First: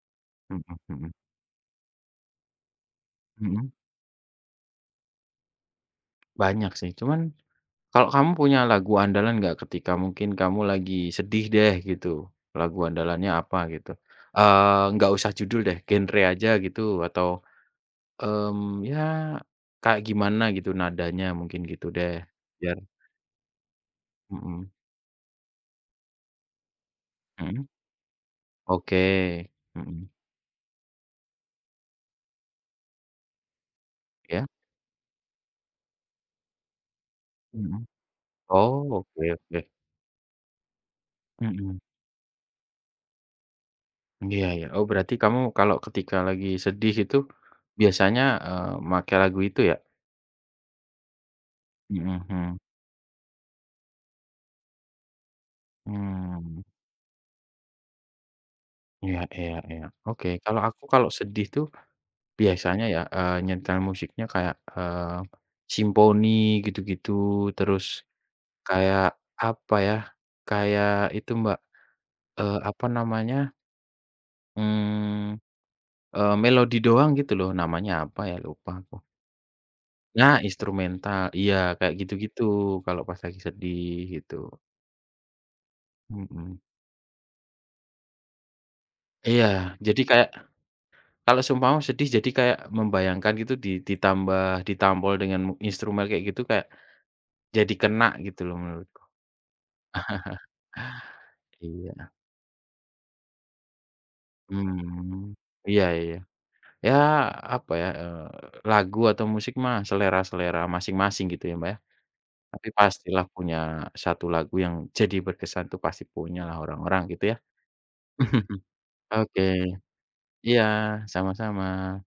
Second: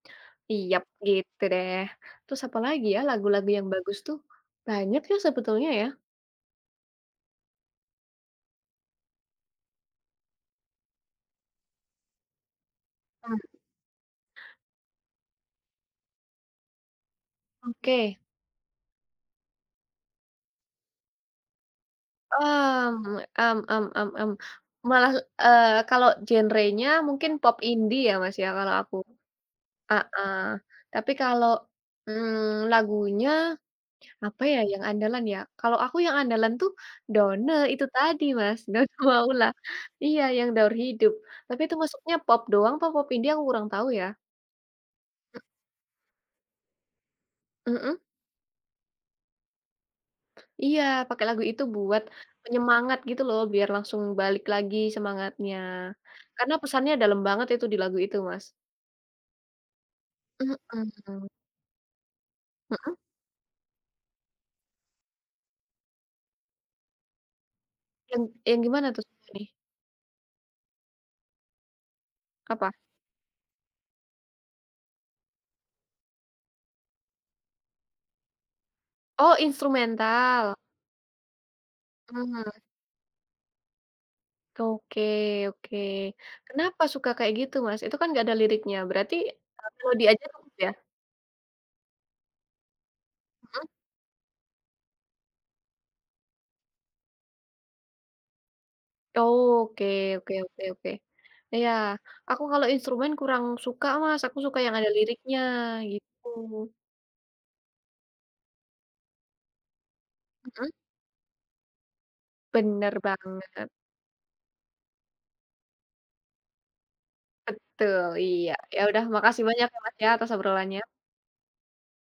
Mhm, Iyap mhm. gitu deh. Terus apalagi ya lagu-lagu yang Mhm. bagus tuh? Banyak ya sebetulnya ya. Banyak sih cuman kalau kamu punya lagu andalan enggak ketika mungkin kamu lagi sedih deh gitu, lagu andalannya Mmm. apa gitu? Eee, enggak usah judul deh, genre aja gitu atau, Oke. mmm, ya kayak gimana gitu nadanya? Mungkin gitu deh, biar Mmm, mmm mmm mmm mmm. Mhm. Malah, eee, kalau genre-nya mungkin pop Mhm. indie ya Mas ya kalau aku. Oke. Mhm. Heeh. Tapi kalau, mmm, lagunya apa Iya. ya yang andalan ya, kalau aku yang andalan tuh Donne Mhm. itu tadi Mas Oh, Donne oke Maula. oke. Iya yang Daur Hidup. Tapi itu Mhm. masuknya pop doang atau pop indie aku kurang tahu ya. Iya iya. Oh berarti kamu M kalau ketika lagi sedih itu Mhm. biasanya, eee, make lagu itu ya? Iya pakai lagu itu buat Mhm, hmm. penyemangat gitu loh, biar langsung balik lagi semangatnya. Karena Mmm. pesannya dalam banget itu di lagu itu, Mas. Iya iya iya. Oke. Kalau aku kalau Mhm. sedih itu biasanya, Mhm. eee, nyetel musiknya kayak, eee, simponi gitu-gitu terus Yang yang gimana kayak tuh ini? apa ya, kayak itu, Mbak, eee, Apa? apa namanya mmm, eee, melodi doang gitu loh, namanya apa ya, lupa aku. Oh, Nah, instrumental? instrumental, iya kayak gitu-gitu, Mmm. kalau pas lagi sedih gitu. Oke oke. Mhm. Kenapa suka kayak gitu, Mas? Itu kan enggak ada liriknya. Berarti Iya, jadi audio aja kayak [unintelligible] ya? kalau seumpama sedih, jadi kayak membayangkan gitu Mhm. di ditambah ditampol dengan instrumen kayak gitu kayak jadi kena gitu loh menurutku. Oke, oke oke oke. Iya, Iya. aku kalau instrumen kurang suka, Mas, aku suka yang ada Mmm. liriknya, Iya iya. gitu. Ya, apa ya, eee, lagu atau musik mah selera-selera Mhm. masing-masing gitu ya, Mbak, ya. Tapi Bener pastilah punya banget. 1 lagu yang jadi berkesan itu pasti punya lah orang-orang gitu ya. Betul, iya. Ya udah, Oke. makasih banyak ya, Mas, ya atas Iya, obrolannya. sama-sama.